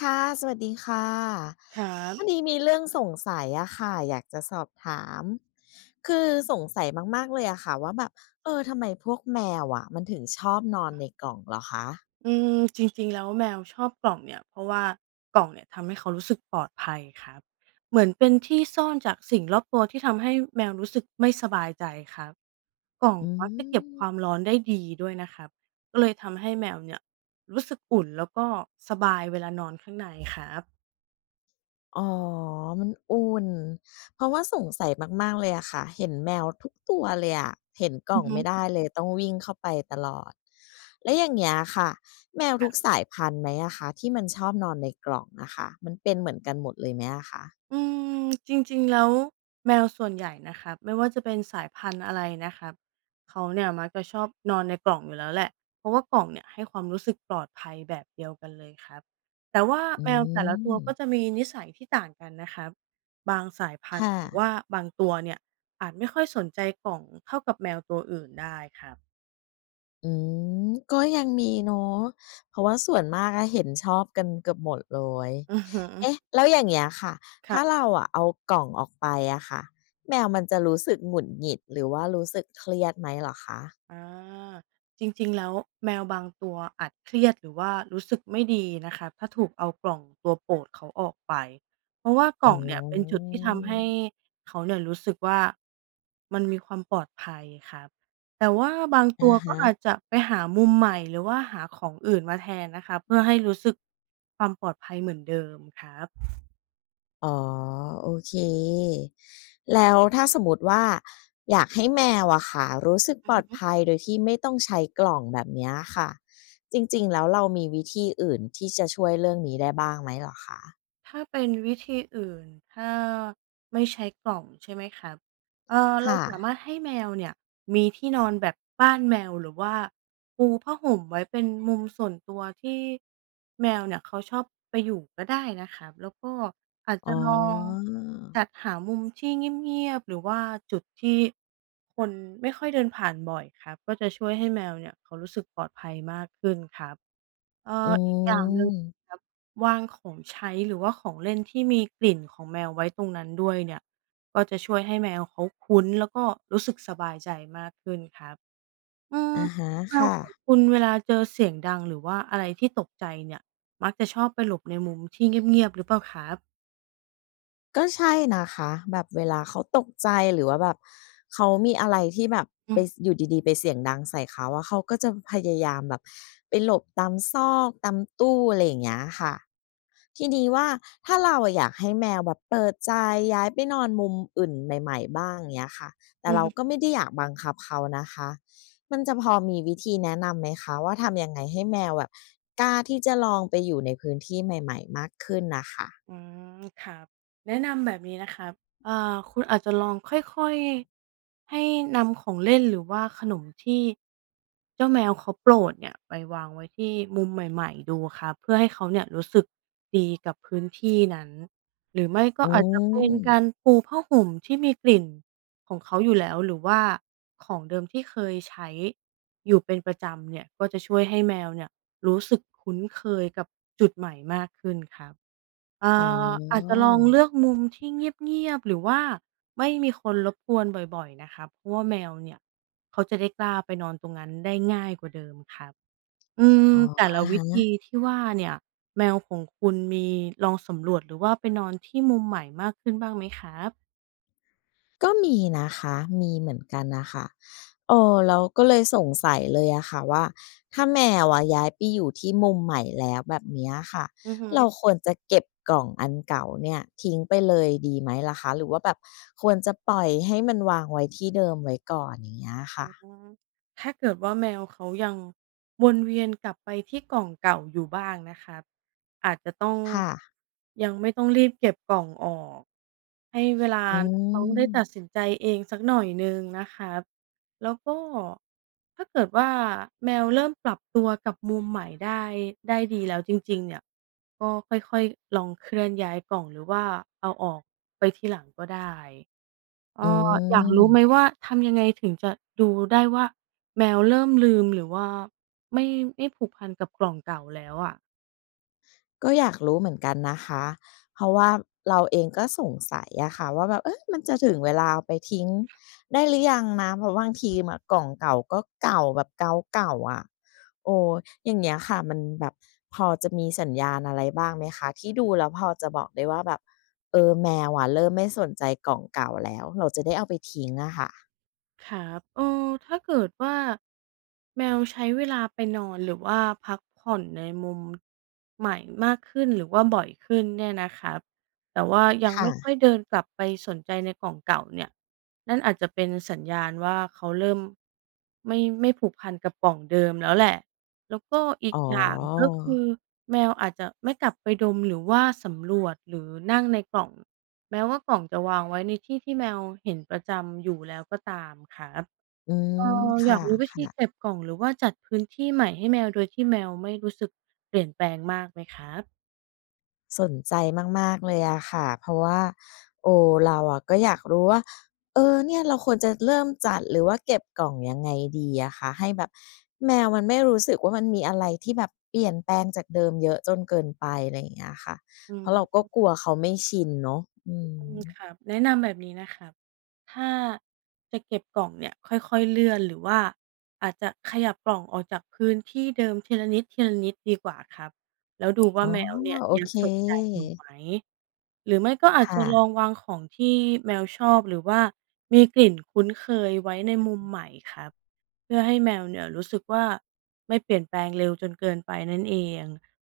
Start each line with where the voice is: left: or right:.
left: ค่ะ สวัสดีค่ะ
right: ครับ
left: พอดีมีเรื่องสงสัยอะค่ะอยากจะสอบถามคือสงสัยมากๆเลยอะค่ะว่าแบบทำไมพวกแมวอะมันถึงชอบนอนในกล่องเหรอคะ
right: อืมจริงๆแล้วแมวชอบกล่องเนี่ยเพราะว่ากล่องเนี่ยทำให้เขารู้สึกปลอดภัยครับเหมือนเป็นที่ซ่อนจากสิ่งรอบตัวที่ทำให้แมวรู้สึกไม่สบายใจครับกล่อง
left: อื
right: มักจะเก็บความ
left: ม
right: ร้อนได้ดีด้วยนะครับก็เลยทำให้แมวเนี่ยรู้สึกอุ่นแล้วก็สบายเวลานอนข้างในครับ
left: อ๋อมันอุ่นเพราะว่าสงสัยมากๆเลยอะค่ะเห็นแมวทุกตัวเลยอะเห็นกล่องไม่ได้เลยต้องวิ่งเข้าไปตลอดแล้วอย่างเงี้ยค่ะแมวทุกสายพันธุ์ไหมอะคะที่มันชอบนอนในกล่องอะค่ะมันเป็นเหมือนกันหมดเลยไหมอะคะ
right: อืมจริงๆแล้วแมวส่วนใหญ่นะครับไม่ว่าจะเป็นสายพันธุ์อะไรนะครับเขาเนี่ยมักจะชอบนอนในกล่องอยู่แล้วแหละเพราะว่ากล่องเนี่ยให้ความรู้สึกปลอดภัยแบบเดียวกันเลยครับแต่ว่า
left: อื
right: แมวแต่ละตัวก็จะ
left: ม
right: มีนิสัยที่ต่างกันนะครับบางสายพันธุ์
left: ค่ะ
right: หรือว่าบางตัวเนี่ยอาจไม่ค่อยสนใจกล่องเท่ากับแมวตัวอื่นได้ครับ
left: อืมก็ยังมีเนาะเพราะว่าส่วนมากอะเห็นชอบกันเกือบหมดเลย
right: อือฮึ
left: เอ๊ะแล้วอย่างเงี้ยค่ะถ้าเรา
right: ค่ะ
left: อะเอากล่องออกไปอะค่ะแมวมันจะรู้สึกหงุดหงิดหรือว่ารู้สึกเครียดไหมเหรอคะ
right: อาจริงๆแล้วแมวบางตัวอาจเครียดหรือว่ารู้สึกไม่ดีนะคะถ้าถูกเอากล่องตัวโปรดเขาออกไปเพราะว่ากื
left: อ๋
right: ล่องเนี่ยเป็นจุด
left: อ
right: ที่ทำให้เขาเนี่ยรู้สึกว่ามันมีความปลอดภัยครับแต่ว่าบางตั
left: อะ
right: วก็
left: ฮะ
right: อาจจะไปหามุมใหม่หรือว่าหาของอื่นมาแทนนะคะเพื่อให้รู้สึกความปลอดภัยเหมือนเดิมครับ
left: อ๋อโอเคแล้วถ้าสมมติว่าอยากให้แมวอะค่ะรู้สึกปลอดภัยโดยที่ไม่ต้องใช้กล่องแบบเนี้ยค่ะจริงๆแล้วเรามีวิธีอื่นที่จะช่วยเรื่องนี้ได้บ้างไหมเหรอคะ
right: ถ้าเป็นวิธีอื่นถ้าไม่ใช้กล่องใช่ไหมครับเรา
left: ค่ะ
right: สามารถให้แมวเนี่ยมีที่นอนแบบบ้านแมวหรือว่าปูผ้าห่มไว้เป็นมุมส่วนตัวที่แมวเนี่ยเขาชอบไปอยู่ก็ได้นะครับแล้วก็อาจ
left: อ๋
right: จะ
left: อ
right: ลองจัดหามุมที่เงียบๆหรือว่าจุดที่คนไม่ค่อยเดินผ่านบ่อยครับก็จะช่วยให้แมวเนี่ยเขารู้สึกปลอดภัยมากขึ้นครับ เอ่
left: อื
right: ออีกอย่างหนึ่งแบ
left: ม
right: บวางของใช้หรือว่าของเล่นที่มีกลิ่นของแมวไว้ตรงนั้นด้วยเนี่ยก็จะช่วยให้แมวเขาคุ้นแล้วก็รู้สึกสบายใจมากขึ้นครับอืม
left: อะฮะ
right: แมว
left: ค่ะ
right: ของคุณเวลาเจอเสียงดังหรือว่าอะไรที่ตกใจเนี่ยมักจะชอบไปหลบในมุมที่เงียบๆหรือเปล่าครับ
left: ก็ใช่นะคะแบบเวลาเขาตกใจหรือว่าแบบเขามีอะไรที่แบบ
right: อื
left: ไป
right: อ
left: สอยู่ดีๆไปเสียงดังใส่เขาอะเขาก็จะพยายามแบบไปหลบตามซอกตามตู้อะไรอย่างเงี้ยค่ะทีนี้ว่าถ้าเราอะอยากให้แมวแบบเปิดใจย้ายไปนอนมุมอื่นใหม่ๆบ้างอย่างเงี้ยค่ะแต่
right: อือ
left: เรา
right: ฮึ
left: ก็ไม่ได้อยากบังคับเขานะคะมันจะพอมีวิธีแนะนำไหมคะว่าทำยังไงให้แมวแบบกล้าที่จะลองไปอยู่ในพื้นที่ใหม่ๆมากขึ้นน่ะค่ะ
right: อืมครับแนะนำแบบนี้นะครับอ่าคุณอาจจะลองค่อยๆ ให้นำของเล่นหรือว่าขนมที่เจ้าแมวเขาโปรดเนี่ยไปวางไว้ที่มุมใหม่ๆดูครับเพื่อให้เขาเนี่ยรู้สึกดีกับพื้นที่นั้นหรือไม่ก็
left: อื
right: อาจจะเป็นการ
left: ม
right: ปูผ้าห่มที่มีกลิ่นของเขาอยู่แล้วหรือว่าของเดิมที่เคยใช้อยู่เป็นประจำเนี่ยก็จะช่วยให้แมวเนี่ยรู้สึกคุ้นเคยกับจุดใหม่มากขึ้นครับ เอ่
left: อ๋อ
right: อาจจะลองเลือกมุมที่เงียบๆหรือว่าไม่มีคนรบกวนบ่อยๆนะคะเพราะว่าแมวเนี่ยเขาจะได้กล้าไปนอนตรงนั้นได้ง่ายกว่าเดิมครับอืม
left: อ๋อ
right: แต่ละ
left: อะ
right: วิ
left: ฮะ
right: ธีที่ว่าเนี่ยแมวของคุณมีลองสำรวจหรือว่าไปนอนที่มุมใหม่มากขึ้นบ้างไหมครับ
left: ก็มีนะคะมีเหมือนกันน่ะค่ะเราก็เลยสงสัยเลยอะค่ะว่า ถ้าแมวอะย้ายไปอยู่ที่มุมใหม่แล้วแบบเนี้ยค่ะ
right: อือฮึ
left: เราควรจะเก็บกล่องอันเก่าเนี่ยทิ้งไปเลยดีไหมล่ะคะหรือว่าแบบควรจะปล่อยให้มันวางไว้ที่เดิมไว้ก่อนอย่างเงี้ย
right: อ
left: ค่ะ
right: มถ้าเกิดว่าแมวเขายังวนเวียนกลับไปที่กล่องเก่าอยู่บ้างนะครับอาจจะต้อง
left: ค่ะ
right: ยังไม่ต้องรีบเก็บกล่องออกให้เวลา
left: อื
right: น้องได้ตัดสิ
left: ม
right: นใจเองสักหน่อยหนึ่งนะครับแล้วก็ถ้าเกิดว่าแมวเริ่มปรับตัวกับมุมใหม่ได้ดีแล้วจริงๆเนี่ยก็ค่อยๆลองเคลื่อนย้ายกล่องหรือว่าเอาออกไปทีหลังก็ได้ เอ่
left: อื
right: ออยากรู้ไหม
left: ม
right: ว่าทำยังไงถึงจะดูได้ว่าแมวเริ่มลืมหรือว่าไม่ไม่ผูกพันกับกล่องเก่าแล้วอะ
left: ก็อยากรู้เหมือนกันนะคะ เพราะว่าเราเองก็สงสัยอะค่ะว่าแบบเอ๊ะมันจะถึงเวลาเอาไปทิ้งได้หรือยังนะเพราะบางทีอะกล่องเก่าก็เก่าแบบเก่าๆอะโอ้อย่างเงี้ยค่ะมันแบบพอจะมีสัญญาณอะไรบ้างไหมคะที่ดูแล้วพอจะบอกได้ว่าแบบแมวอะเริ่มไม่สนใจกล่องเก่าแล้วเราจะได้เอาไปทิ้งอะค่ะ
right: ครับเออถ้าเกิดว่าแมวใช้เวลาไปนอนหรือว่าพักผ่อนในมุมใหม่มากขึ้นหรือว่าบ่อยขึ้นเนี่ยนะครับแต่ว่ายังไม่ค่อ
left: ค่ะ
right: ยเดินกลับไปสนใจในกล่องเก่าเนี่ยนั่นอาจจะเป็นสัญญาณว่าเขาเริ่มไม่ผูกพันกับกล่องเดิมแล้วแหละแล้วก็อี
left: อ๋
right: ก
left: อ
right: อย่างก็คือแมวอาจจะไม่กลับไปดมหรือว่าสำรวจหรือนั่งในกล่อง แม้ว่ากล่องจะวางไว้ในที่ที่แมวเห็นประจำอยู่แล้วก็ตามครับ
left: อืม
right: อ
left: ค่
right: ยากรู้วิธี
left: ะๆ
right: เก็บกล่องหรือว่าจัดพื้นที่ใหม่ให้แมวโดยที่แมวไม่รู้สึกเปลี่ยนแปลงมากไหมครับ
left: สนใจมากๆเลยอะค่ะเพราะว่าโอ้เราอะก็อยากรู้ว่าเนี่ยเราควรจะเริ่มจัดหรือว่าเก็บกล่องยังไงดีอะคะให้แบบแมวมันไม่รู้สึกว่ามันมีอะไรที่แบบเปลี่ยนแปลงจากเดิมเยอะจนเกินไปอะไรอย่างเงี้ยค่ะ
right: อื
left: เพ
right: ม
left: ราะเราก็กลัวเขาไม่ชินเนาะอื
right: อื
left: ม
right: มครับแนะนำแบบนี้นะครับ ถ้าจะเก็บกล่องเนี่ยค่อยๆเลื่อนหรือว่าอาจจะขยับกล่องออกจากพื้นที่เดิมทีละนิดทีละนิดดีกว่าครับแล้วดูว่า
left: อ๋อ
right: แมวเนี่ย
left: โอ
right: ยัง
left: เค
right: สนใจอยู่ไหมหรือไม่ก็อาจจะ
left: ค่ะ
right: ลองวางของที่แมวชอบหรือว่ามีกลิ่นคุ้นเคยไว้ในมุมใหม่ครับเพื่อให้แมวเนี่ยรู้สึกว่าไม่เปลี่ยนแปลงเร็วจนเกินไปนั่นเอง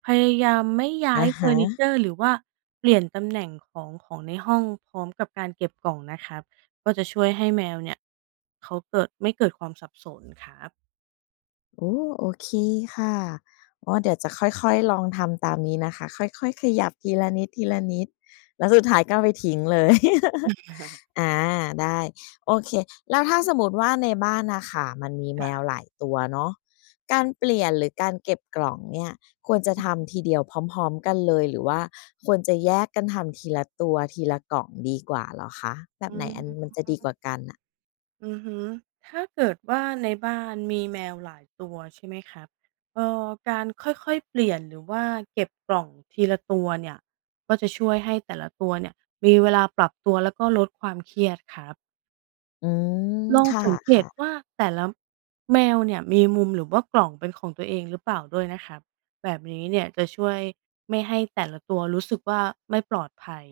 right: พยายามไม่ย้า
left: อะ
right: ยเฟอ
left: ฮะ
right: ร์นิเจอร์หรือว่าเปลี่ยนตำแหน่งของของในห้องพร้อมกับการเก็บกล่องนะครับก็จะช่วยให้แมวเนี่ยเขาเกิดไม่เกิดความสับสนครับ
left: โอ้โอเคค่ะอ๋อเดี๋ยวจะค่อยๆลองทำตามนี้นะคะค่อยๆขยับทีละนิดทีละนิดแล้วสุดท้ายก็เอาไปทิ้งเลย อาได้โอเคแล้วถ้าสมมุติว่าในบ้านน่ะค่ะมันมีแมวหลายตัวเนาะการเปลี่ยนหรือการเก็บกล่องเนี่ยควรจะทำทีเดียวพร้อมๆกันเลยหรือว่าควรจะแยกกันทำทีละตัวทีละกล่องดีกว่าเหรอคะแบ
right: อื
left: บไหนอันมัน
right: ม
left: จะดีกว่ากันน่ะ
right: อือฮึถ้าเกิดว่าในบ้านมีแมวหลายตัวใช่ไหมครับเอ่อการค่อยๆเปลี่ยนหรือว่าเก็บกล่องทีละตัวเนี่ยก็จะช่วยให้แต่ละตัวเนี่ยมีเวลาปรับตัวแล้วก็ลดความเครียดครับ
left: อืม
right: ลอง
left: ค
right: สังเกต
left: ่ะ
right: ว่าแต่ละแมวเนี่ยมีมุมหรือว่ากล่องเป็นของตัวเองหรือเปล่าด้วยนะครับแบบนี้เนี่ยจะช่วยไม่ให้แต่ละตัวรู้สึกว่าไม่ปลอดภัย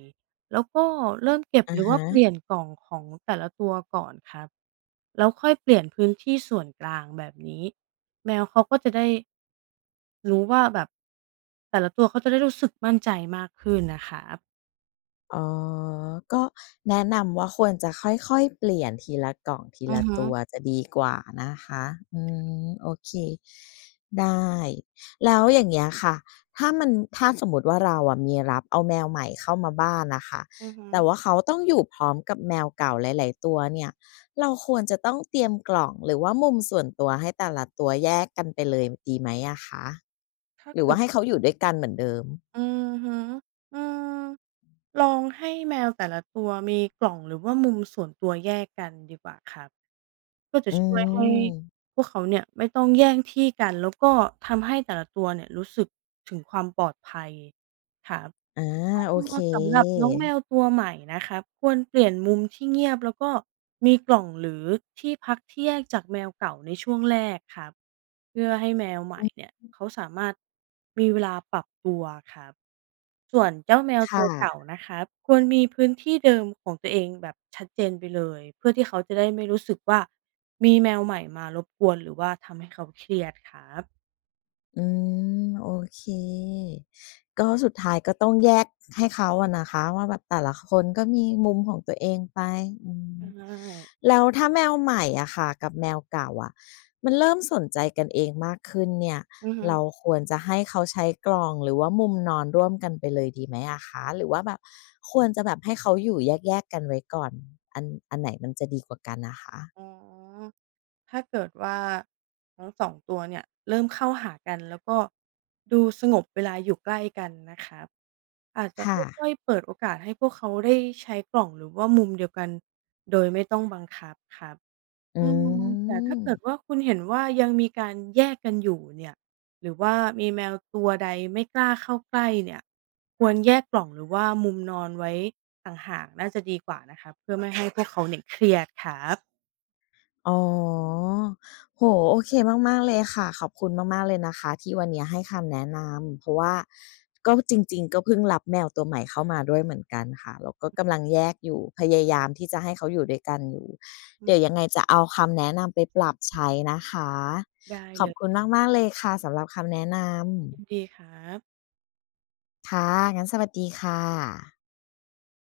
right: แล้วก็เริ่มเก็บ
left: ๆอะ
right: หรือว่า
left: ฮะ
right: เปลี่ยนกล่องของแต่ละตัวก่อนครับแล้วค่อยเปลี่ยนพื้นที่ส่วนกลางแบบนี้แมวเขาก็จะได้รู้ว่าแบบแต่ละตัวเขาจะได้รู้สึกมั่นใจมากขึ้นนะครับ
left: อ๋อก็แนะนำว่าควรจะค่อยๆเปลี่ยนทีละกล่องที
right: อื
left: ละ
right: อฮึ
left: ตัวจะดีกว่านะคะอืมโอเคได้แล้วอย่างเงี้ยค่ะถ้ามันถ้าสมมุติว่าเราอะมีรับเอาแมวใหม่เข้ามาบ้านน่ะค่ะ
right: อือฮึ
left: แต่ว่าเขาต้องอยู่พร้อมกับแมวเก่าหลายๆตัวเนี่ยเราควรจะต้องเตรียมกล่องหรือว่ามุมส่วนตัวให้แต่ละตัวแยกกันไปเลยดีไหมอะคะ
right: ถ้า
left: หรือ
right: เกิ
left: ว่าให้
right: ด
left: เขาอยู่ด้วยกันเหมือนเดิม
right: อือฮึอืมลองให้แมวแต่ละตัวมีกล่องหรือว่ามุมส่วนตัวแยกกันดีกว่าครับก็จะ
left: อื
right: ช่วยให้
left: ม
right: พวกเขาเนี่ยไม่ต้องแย่งที่กันแล้วก็ทำให้แต่ละตัวเนี่ยรู้สึกถึงความปลอดภัยครับ
left: อาโอเค
right: ก็สำหรับน้องแมวตัวใหม่นะครับควรเปลี่ยนมุมที่เงียบแล้วก็มีกล่องหรือที่พักที่แยกจากแมวเก่าในช่วงแรกครับเพื่อให้แมวให
left: อื
right: ม่
left: ม
right: เนี่ยเขาสามารถมีเวลาปรับตัวครับส่วนเจ้าแมวตั
left: ค่ะ
right: วเก่านะครับควรมีพื้นที่เดิมของตัวเองแบบชัดเจนไปเลยเพื่อที่เขาจะได้ไม่รู้สึกว่ามีแมวใหม่มารบกวนหรือว่าทำให้เขาเครียดครับ
left: อืมโอเคก็สุดท้ายก็ต้องแยกให้เขาอะนะคะว่าแบบแต่ละคนก็มีมุมของตัวเองไปอืม
right: ใช่
left: แล้วถ้าแมวใหม่อะค่ะกับแมวเก่าอะมันเริ่มสนใจกันเองมากขึ้นเนี่ย
right: อือฮึ
left: เราควรจะให้เขาใช้กล่องหรือว่ามุมนอนร่วมกันไปเลยดีไหมอะคะหรือว่าแบบควรจะแบบให้เขาอยู่แยกๆกันไว้ก่อนอันอันไหนมันจะดีกว่ากันอะคะ
right: อ๋อถ้าเกิดว่าทั้งสองตัวเนี่ยเริ่มเข้าหากันแล้วก็ดูสงบเวลาอยู่ใกล้กันนะครับอาจจะค
left: ค่ะ
right: ่อยๆเปิดโอกาสให้พวกเขาได้ใช้กล่องหรือว่ามุมเดียวกันโดยไม่ต้องบังคับครับ
left: อื
right: อืมแต่ถ้าเกิด
left: ม
right: ว่าคุณเห็นว่ายังมีการแยกกันอยู่เนี่ยหรือว่ามีแมวตัวใดไม่กล้าเข้าใกล้เนี่ยควรแยกกล่องหรือว่ามุมนอนไว้ต่างหากน่าจะดีกว่านะครับเพื่อไม่ให้พวกเขาเนี่ยเครียดครับ
left: อ๋อโอเคมากๆเลยค่ะขอบคุณมากๆเลยนะคะที่วันเนี้ยให้คำแนะนำเพราะว่าก็จริงๆก็เพิ่งรับแมวตัวใหม่เข้ามาด้วยเหมือนกันค่ะแล้วก็กำลังแยกอยู่พยายามที่จะให้เขาอยู่ด้วยกันอยู่เดี๋ยวยังไงจะเอาคำแนะนำไปปรับใช้นะคะ
right: ได้
left: ขอ
right: เล
left: บคุณ
right: ย
left: มากๆเลยค่ะสำหรับคำแนะน
right: ยินดีครับ
left: ำค่ะงั้นสวัสดีค่ะ